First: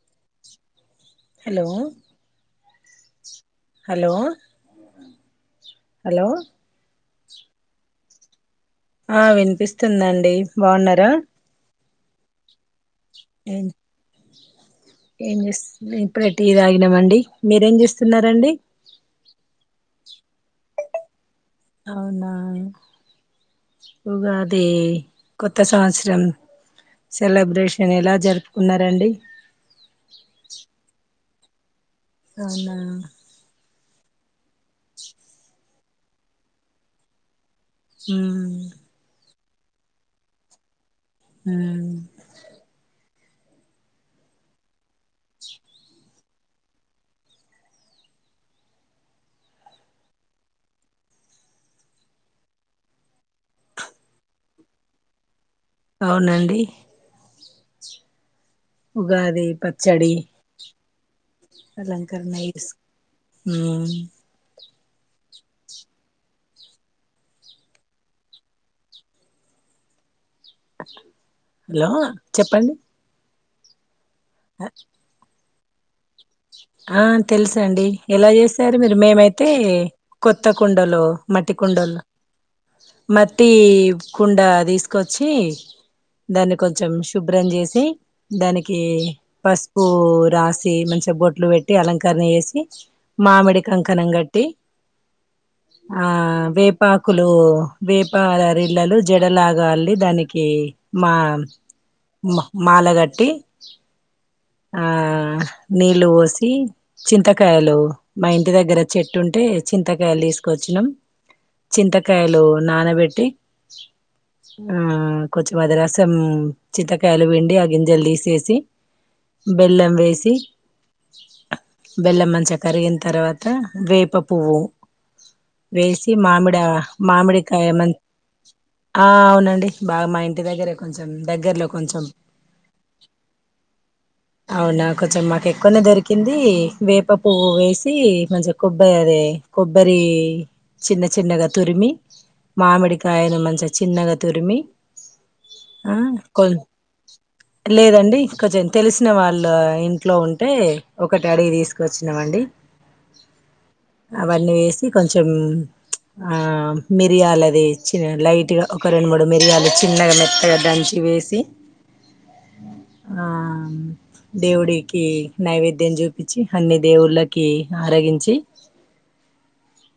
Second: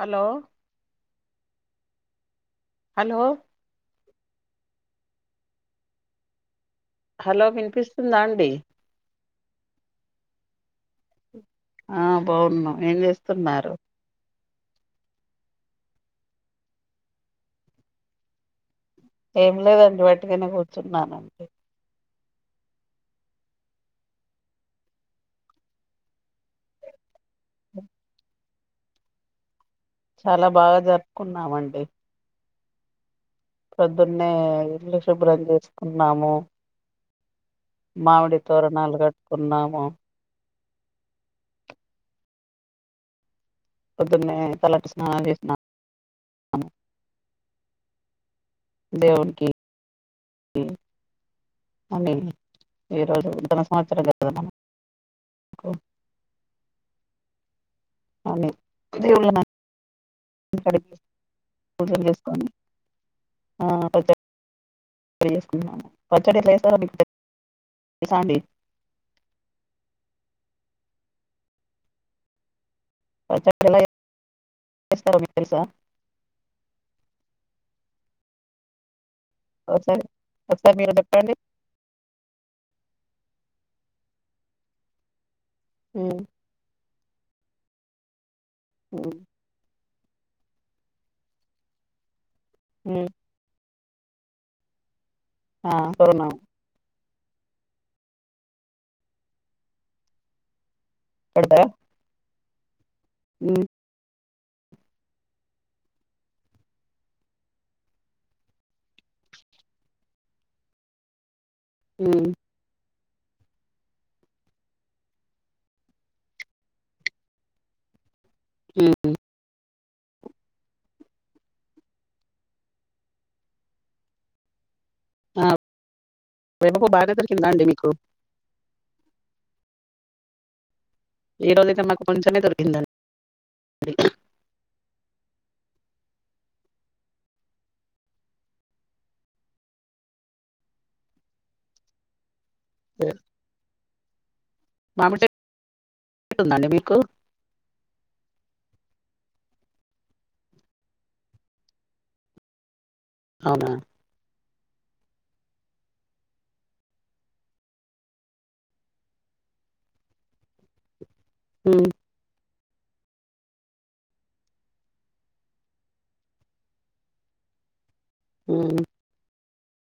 Hello hello hello hello hello hello వినిపిస్తుందా అండి ఆ వినిపిస్తుందండి బాగున్నరా ఆ బావున్నాం ఏం ఏం చేస్తున్నారు ఏం చేస్ ఇప్పుడే టీ తాగినమండి మీరేం చేస్తున్నరండి టిగనే కూర్చున్నానండి అవునా ఉగాది కొత్త సంవత్సరం సెలబ్రేషన్ ఎలా జరుపుకున్నారండి కున్నామండి అవునా పొద్దున్నే ఇల్లు శుభ్రం చేసుకున్నాము మామిడి ఉమ్ తోరణాలు కట్టుకున్నాము ఉ పొద్దున్నే తలంటి స్నానం చేసిన దవునికి అని ఈ రోజు నూతన సంవత్సరం కదా అవునండి అని దేవుళ్ళని ఉగాది పచ్చడి కడిగి పూజలు అలంకరణ చేసుకొని చేసు ఆ ఉమ్ పచ్చ చేసుకున్నాం పచ్చడి ఎట్ల చేస్తారో మిక్ తెలుసాండి హలో చెప్పండి పచ్చడి ఎలా ఆ చేస్తారో మిక్ తెలుసా ఆ తెలుసండి ఎలా చేస్తారు మీరు మేమైత్ తే ఒకసారి కొత్త ఒకసారి మీరు కుండలు చెప్పండి మట్టి కుండలు మట్టి కుండ తీసుకొచ్చి ఉమ్ దాన్ని కొంచెం శుభ్రం చేసి దానికి ఉమ్ పసుపు ఓ రాసి మంచిగా బాట్లు పెట్టి అలంకరనా చేసి ఉమ్ మామిడి కంకణం గట్టి ఆ వేపా కులు వేపార రళ్లలు జడలాగాలి దానికి మా పెడతారా మాలగట్టి ఉమ్ ఆ నీళ్లు పోసి చింతకాయలు మా ఇంటి దగ్గర చెట్టు ఉంటే చింతకాయలు తీసుకొచ్చినం ఉమ్ చింతకాయలు నానబెట్టి ఆ కొంచిమదరసం చింతకాయలు పిండి ఆ గింజలు తీసేసి ఉమ్ బెల్లం వేసి బెల్లం మంచిగా కరిగిన తర్వాత వేప పువ్వు ఆ వేసి మామిడ వేప పువ్వు బాగానే దొరికిందా అండి మామిడికాయమ మీకు ఆ అవునండి బాగా మా ఇంటిదగ్గర కొంచెం ఈ దగ్గరలో రోజైతే కొంచెం మాకు కొంచెమే దొరికిందండి అవునా కొంచెం పన్న దొరికింది వేప పువ్వు వేసి మంచిగా కొబ్బరి అదే కొబ్బరి చిన్న చిన్నగా తురిమి మామిడికాయల్ను మంచిగ చిన్నగా తురిమి మామిడి ఆ చెట్టు కొ ఉందండి మీకు లేదండి కొంచెం తెలుస్ సిన వాళ్ళ ఇంట్లో ఉంటే ఒకటడిగి తీస్ కొచ్చినమండి అవునా అవన్నీ వేసి కొంచెం ఆ మిరియాలదీ చిన్న లైట్ గా ఒక రెండు మూడు మిరియాలు చిన్నగా మెత్తగా దంచి వేసి ఊ ఆ దేవుడికీ నైవేద్యం చూపిచ్చి అన్ని దేవుళ్ళకీ ఆరగించి ఉమ్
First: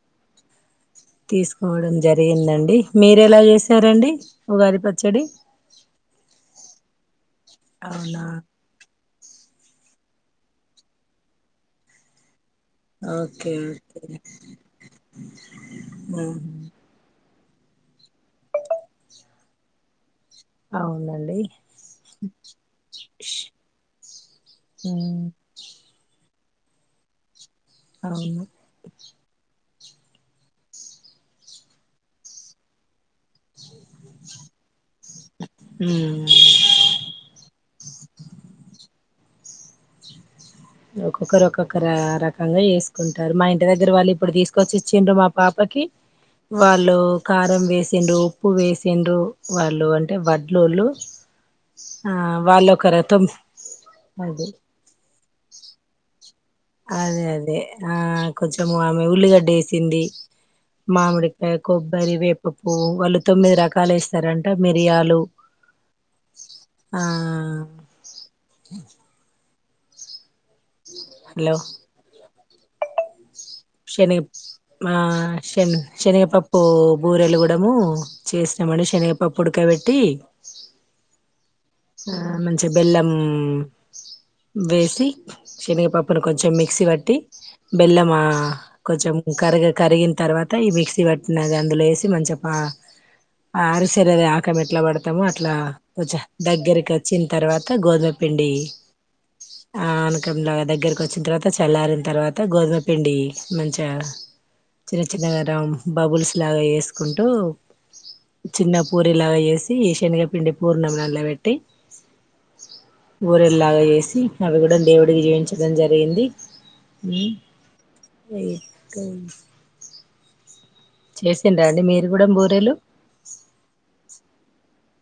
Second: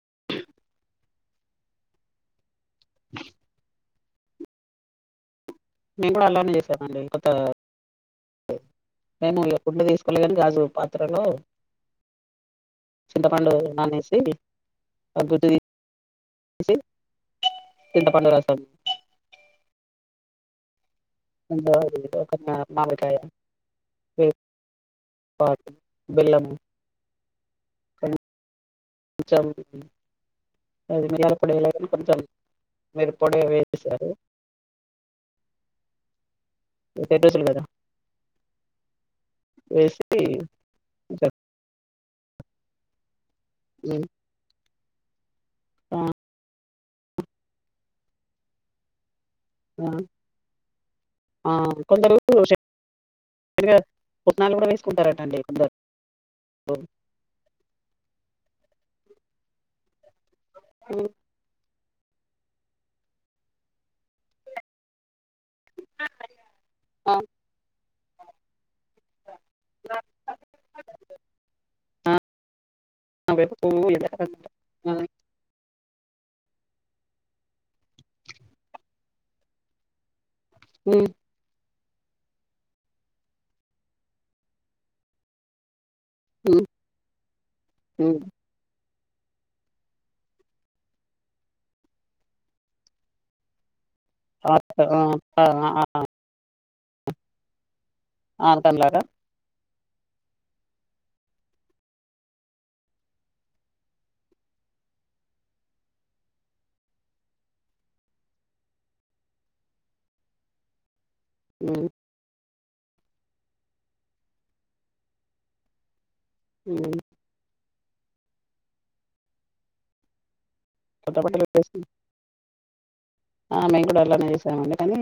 [inaudible] తీస్కోవడం జరిగిందండి మీరెలా చేసారండి ఉగాది పచ్చడి మేము అలానె చేసామండి కొత్తా అవునా నేను ఇ గుడ్ తీసుకోలేదని గాజు పాత్రలో ఓకే చింతపండూ నానేసీ ఆ గుజ్జు తీస్ హ్మ్మ్ చింతపండు రసం అవున ఇందులో కుదిర్తే ఒక మామిడికాయని వేసి ఉమ్, పాల్ బెల్లము అవును ఇచ్ఛాంతి [inaudible] అది మిరియాల పొడిలో గాని కొంచెం మిరుప్పొడి వేసేశారు హ్మ్ వేసీ ఒక్కొక్కరు ఒక్కొక్క రా రకంగా ఏస్కుంటారు మా ఇంటి దగ్గర వాళ్ళు ఇప్పుడు తీస్కొచ్చి చ్చిండ్రు మా పాపకి ఆ వాళ్ళు కారం వేసిండ్రూ ఉప్పు వేసిండ్రూ ఆ వాళ్ళు అంటె వడ్లొళ్ళు ఆ కొందరు అది పుట్నాలు కూడ వేసుకుంటారటండి కొందరు అదే అదే ఆ కొంచెము ఆమె ఉల్లిగడ్డ ఏసింది మామిడికాయ్ కొబ్బరి వేప పువ్వు వాళ్ళు తొమ్మిది రకాలు వేసారంట మిరియాలు ఆ [inaudible] హలో ఆ వేప పువ్వు శని మా శని శనగపప్పూ బూరెలుగుడమూ చేసినామడి శనగపప్పు ఉడకబెట్టీ ఊ ఆ మంచి బెల్లం వేసి శనిగపప్ ప్పుడు కొంచెం మిక్సీ వట్టి బెల్లమా కొంచెం కరగె కరిగిన్ తర్వాత ఈ మిక్సీ పట్నది అందులో వేసి మంచిగ పా ఆరు శరదె ఆకం ఎట్ల పడతమో అట్లా వచ్చ దగ్గరికొచ్చిన్ తర్వాత గోధుంపిండి ఆనకం లాగా ఆనకంలా దగ్గరకొచ్చిన్ తర్వాత చల్లారిన్ తర్వాత గోధుమ పిండి మంచా చిన్న చిన్నగా రాం బబుల్స్ లాగ ఏస్కుంటూ చిన్న పూరి లాగ ఏసి శనగపిండి పూర్ణం దాంట్లో పెట్టి బూరెల్లాగ ఏసి అవి కూడ దేవుడికి ఏంచడం జరిగింది ఉమ్మ్మ్ ఎటు కొత్త బట్టలు చేసిండ వేసుకు అండి మీరు కూడ బూరెలు అందుకనీ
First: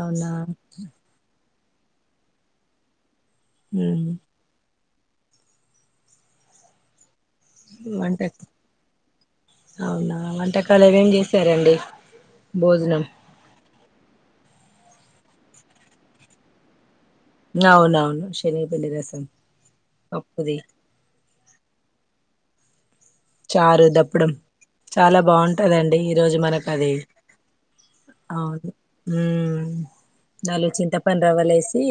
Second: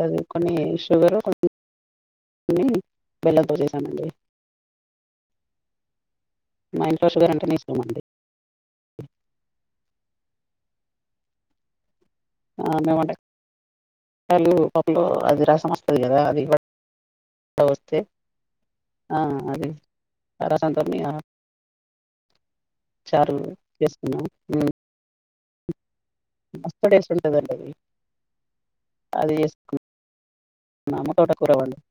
అది అవునా కొన్ని షుగర్ కొన్ని కొన్ని బెల్లంతొ చేశానండి మా ఇంట్లో షుగర్ అండ్ వంటలు, అవునా వంటకాలు ఏవేం చేశారండి ఆ భోజనం మేమంటే పళు పప్పులు అది రసం వస్తది కదా వస్తే నవునవును శనగా పిండి ఆ రసం అది ఆ పప్పుది, రసంతోని ఆ చారు, చేసుకున్నాం దప్పడం హ్మ్. చాలా బాగుంటదండి ఈ రోజు మనకు మస్తు అది టేస్ట్ ఉంటదండి అది అవును, అది హమ్ చేసుకున్నాము నాలుగు చింతపండు తోటకూర రవ్వలు వండి ఏసి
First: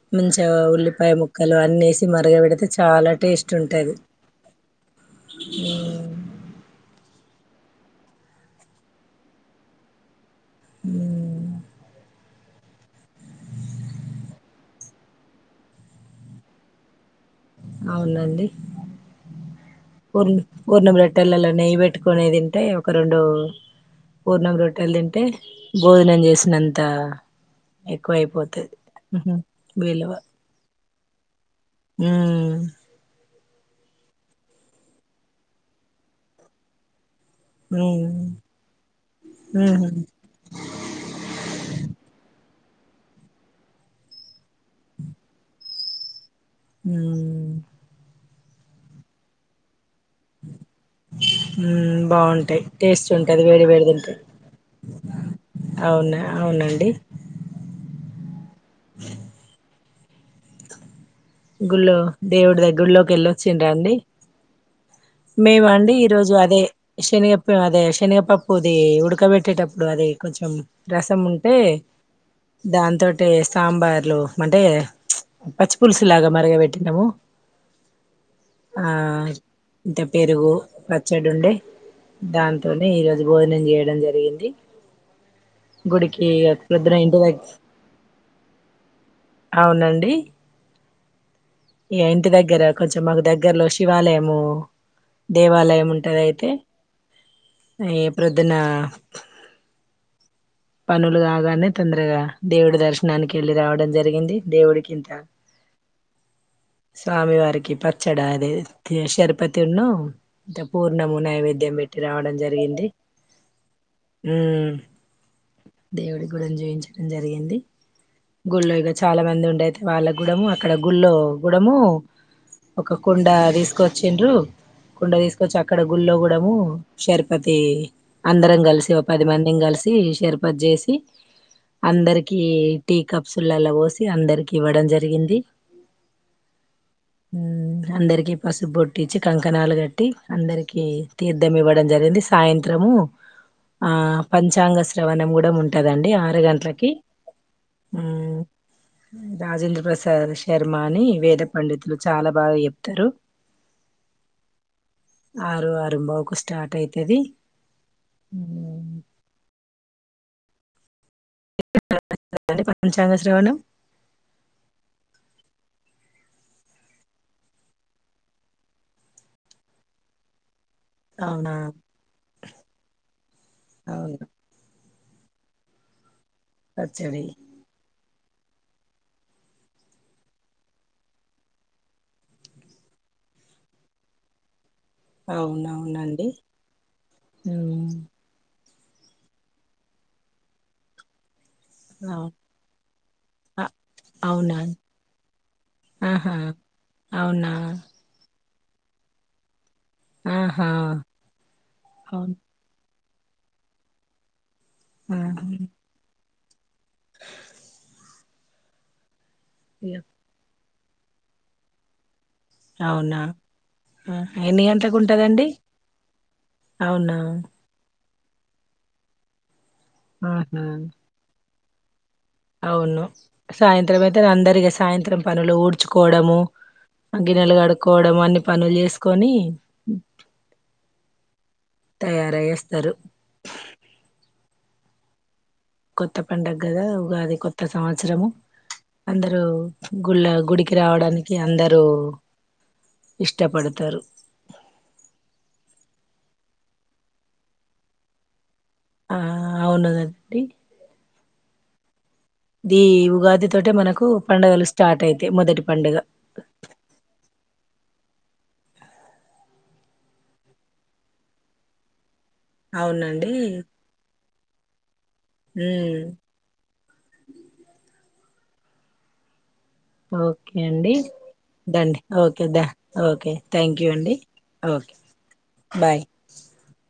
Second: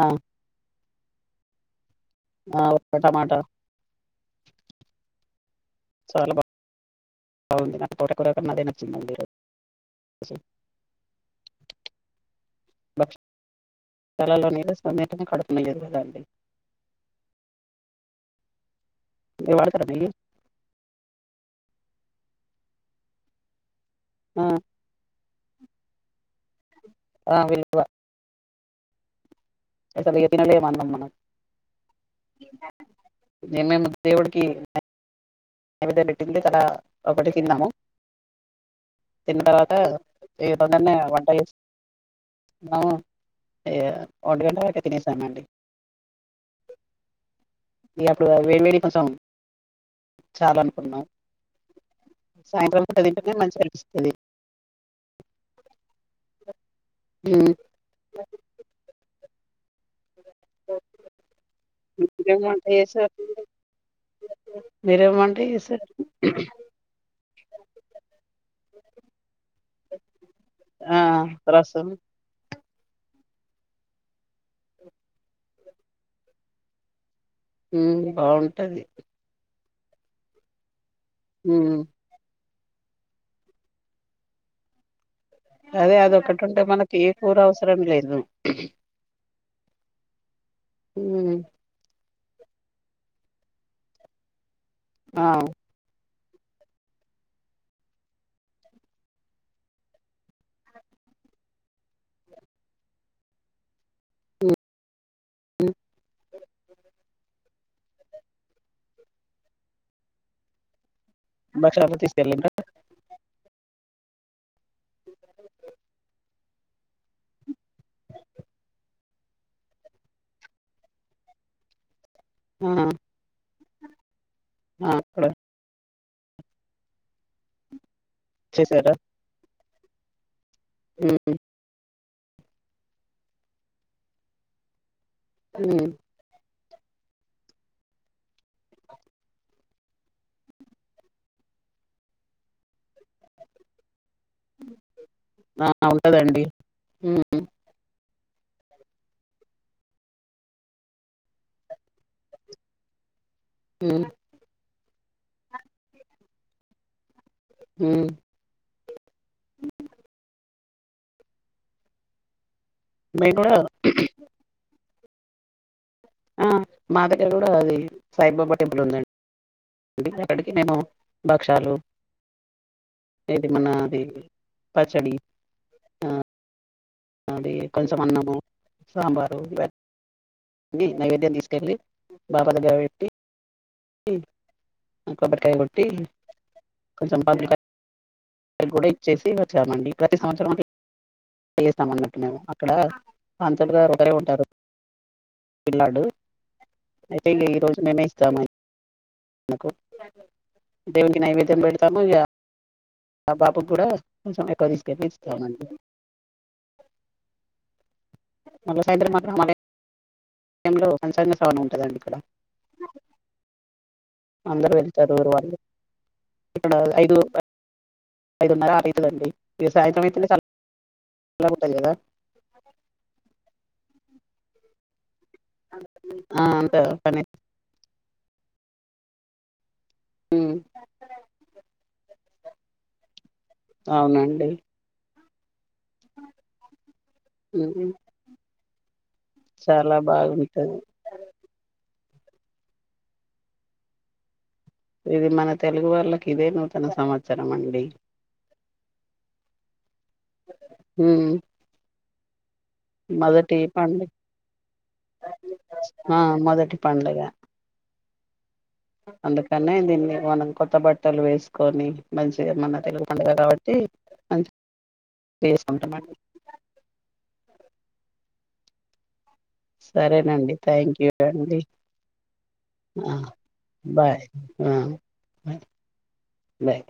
ఆ మంచిగా ఉల్లిపాయ ముక్కలు అన్నేసి మరగ ఆ పెడితే ఒక్క చాలా టమాటా టేస్ట్ ఉంటది. చాలా బాగా బాగుంది, నాకు తోటా కూర కన్నా అదే నచ్చిందండి ఈ రోజు ఉమ్ బ [unintelligible] తలల మీద స్వమెతంగ కడుపున ఎరుగద అండి అవునండి, మీరు వాడతారా నెయ్యి పూర్ణ్ పూర్ణం రొట్టెలలో నెయ్యి పెట్ పెట్టుకునే తింటే ఒక రెండు ఆ పూర్ణం రొట్టెలు తింటే భోజనం చేసినంత ఆ విలువ అంత ఎక్కువ అయిపోతది. విలువ ఇగ తినలేము అన్నం మనం ఉమ్ మేమ్ దేవుడికి నైవేద్యం పెట్టింది చాలా మ్ తిన్న తర్వాత ఎవర్నైనా వంట చేస్త ఆహ ఒంటిగంట వరకే తినేసానండి. మ్ ఉన్నపుడు వేడి వేడి కొంచెం చాలు అనుకున్నాం మ్ బాగుంటాయి సాయంత్రం పూట టేస్ట్ తింటేనే ఉంటుది మంచిగా వేడి వేడి అనిపిస్తది తింటే అవునా అవునండి. ఉమ్ ఒ [unintelligible] గుళ్ళో, దేవుడి దగ్గర గుడిలోకి వెళ్ళొచ్చిండ్రా అండి. మీరేం వంట మేము చేసారు అండి ఈరోజు అదే శనిగప్ అదే శెనగపప్పు అది ఉడకబెట్టేటప్పుడు అది కొంచెం ఆ రసం ఉంటే రసం దాంతోటి సాంబార్లు అంటే పచ్చిపులుసు లాగా మరగపెట్టినము ఉమ్ బాగుంటది ఇంత పెరుగు, పచ్చడి ఉండే ఉమ్, దాంతో తోనే ఇగది భోజనం చేయడం జరిగింది. అదే గుడికి అదొకటి ఉంటే ప్రొద్దున మనకి ఏ ఇంటి కూర దగ్ అవసరం లేదు. అవునండి మ్ ఇగ ఇంటి దగ్గర కొంచెం మాక్ దగ్గర్లో శివాలయము ఆ దేవాలయం ఉంటది అయి తే ఈ ప్రొద్దున్న పనులు కాగానే తొందర్గా దేవుడి దర్శనానికి ఎళ్ళి రావడం జరిగింది, దేవుడికింత అ [inaudible] స్వామి వారికి పచ్చడా అదే షర్బత్ ఉన్ను పూర్ నమూ నైవేద్యం పెట్టి భక్షాలు రావడం తీసుకెళ్ళిండ్రా జరిగింది ఉమ్ దేవుడి కూడా జూయించడం జరిగింది. గుడ్లో ఇగ చాలా మంది ఉండే అయితే వాళ్ళ గుడము అక్కడ గుడ్లో గుడము ఆ, ఒక కుండ తీస్కొచ్చిండ్రు ఆ, కుండ అక్కడ తీస్కొచ్చి అక్కడ గుడ్లో గుడము షర్బతీ అందరం కలిసి చేసారా ఓ పది మందిని కలిసి షర్ప షర్బత్ చేసి అందర్కి టీ కప్స్లలా పోసి అందర్కి ఇవ్వడం జర్ రిగింది. అందరికి పసుపు బొట్టిచ్చి కంకణాలు కట్టి అందర్కి తీర్థం ఇవ్వడం జరిగింది. సాయంత్రము ఆ పంచాంగ శ్రీ వణం గుడా ఉంటదండి ఆరు గంటలకి ఉమ్, రాజేంద్ర ప్రసాద్ శర్మ అని వేద పండితులు చాలా బాగా చెప్తరు. మ్ ఆరు అరుంబవుకు స్టార్ట్ అయితది. హ్ అ [unintelligible] పంచాంగ మేము శ్రవణం కూడా ఆ మా దగ్గర కూడా అది సాయిబాబా టెంపుల్ ఉందండి అక్కడికి మేము అవునా భక్షాలు ఏది మనా అది అవును పచ్చడి ఆ పచ్చడి అది కొంచం అన్నము సాంబారు ఇవన్ న్నీ నైవేద్యం తీస్కెళ్ళి బాబా దగ్గర పెట్టి కొబ్బరికాయ కొట్టి అవునవునండి కొంచెం మామిడ్ కాయ్ కూడా ఇచ్చేసి వచ్చామండి ప్రతి సంవత్సరం అంతే చేస్తాం అన్నట్టు అవును మేము అక్కడ పంతులు గారు ఒకరే ఉంటారు అవునా పిల్లాడు ఆహా అయితే ఇగ అవునా ఈ రోజు మేమే ఇస్తాము ఆమెకు ఆహా దేవునికి నైవేద్యం పెడ్తాము ఇగ అవును ఆ బాబుకి కూడా కొంచెం ఎక్కువ తీస్కెళ్లి ఆహా ఇస్తామండి మళ్ళ సాయంత్రం [unintelligible] ఇగ టైమ్లో పంచగా శశ్రావణం ఉంటదండి ఇక్కడ అవునా ఎన్ని అందరు గంటలకు వెళ్తారు ఊరు ఉంటదండి వాళ్ళు ఇక్కడ ఐదు అవునా ఐదున్నర అరైతదండి ఇగ సాయంత్రం అయితేనే ఆహా సళ్ళగుంటది కదా అవును సాయంత్రం అయితే అందరిగా సాయంత్రం పనులు ఊడ్చుకోవడము, ఆ అంత పని గిన్నెలు కడుక్కోవడం అన్ని పనుల్ చేస్కొని మ్ తయారయి వస్తారు అవునండి కొత్త పండగదా ఉగాది కొత్త ఉమ్ సంవత్సరము అందరూ చాలా గుళ్ళ గుడికి బాగుంటది రావడానికి అందరూ ఇష్టపడతరు ఇది మన తెలుగు వాళ్ళకి ఇదే నూతన సంవత్సరం అండి ఆ అవును అది హ్మ్ ది ఉగాది తోటే మనకు పండుగ పండుగలు స్టార్ట్ అయితాయ్ మొదటి పండుగ ఆ మొదటి పండుగ అందుకనే దీన్ని మనం కొత్త బట్టలు వేసుకొని మంచిగ మన తెలుగు అవునండి పండుగ కాబట్టి మంచి టె సొంత ఉమ్ మండి సరేనండి ఓకే అండి థ్యాంక్ యూ అండి దండి ఓకే దా అ ఓకే థ్యాంక్ యూ అండి bye hmm okay bye bye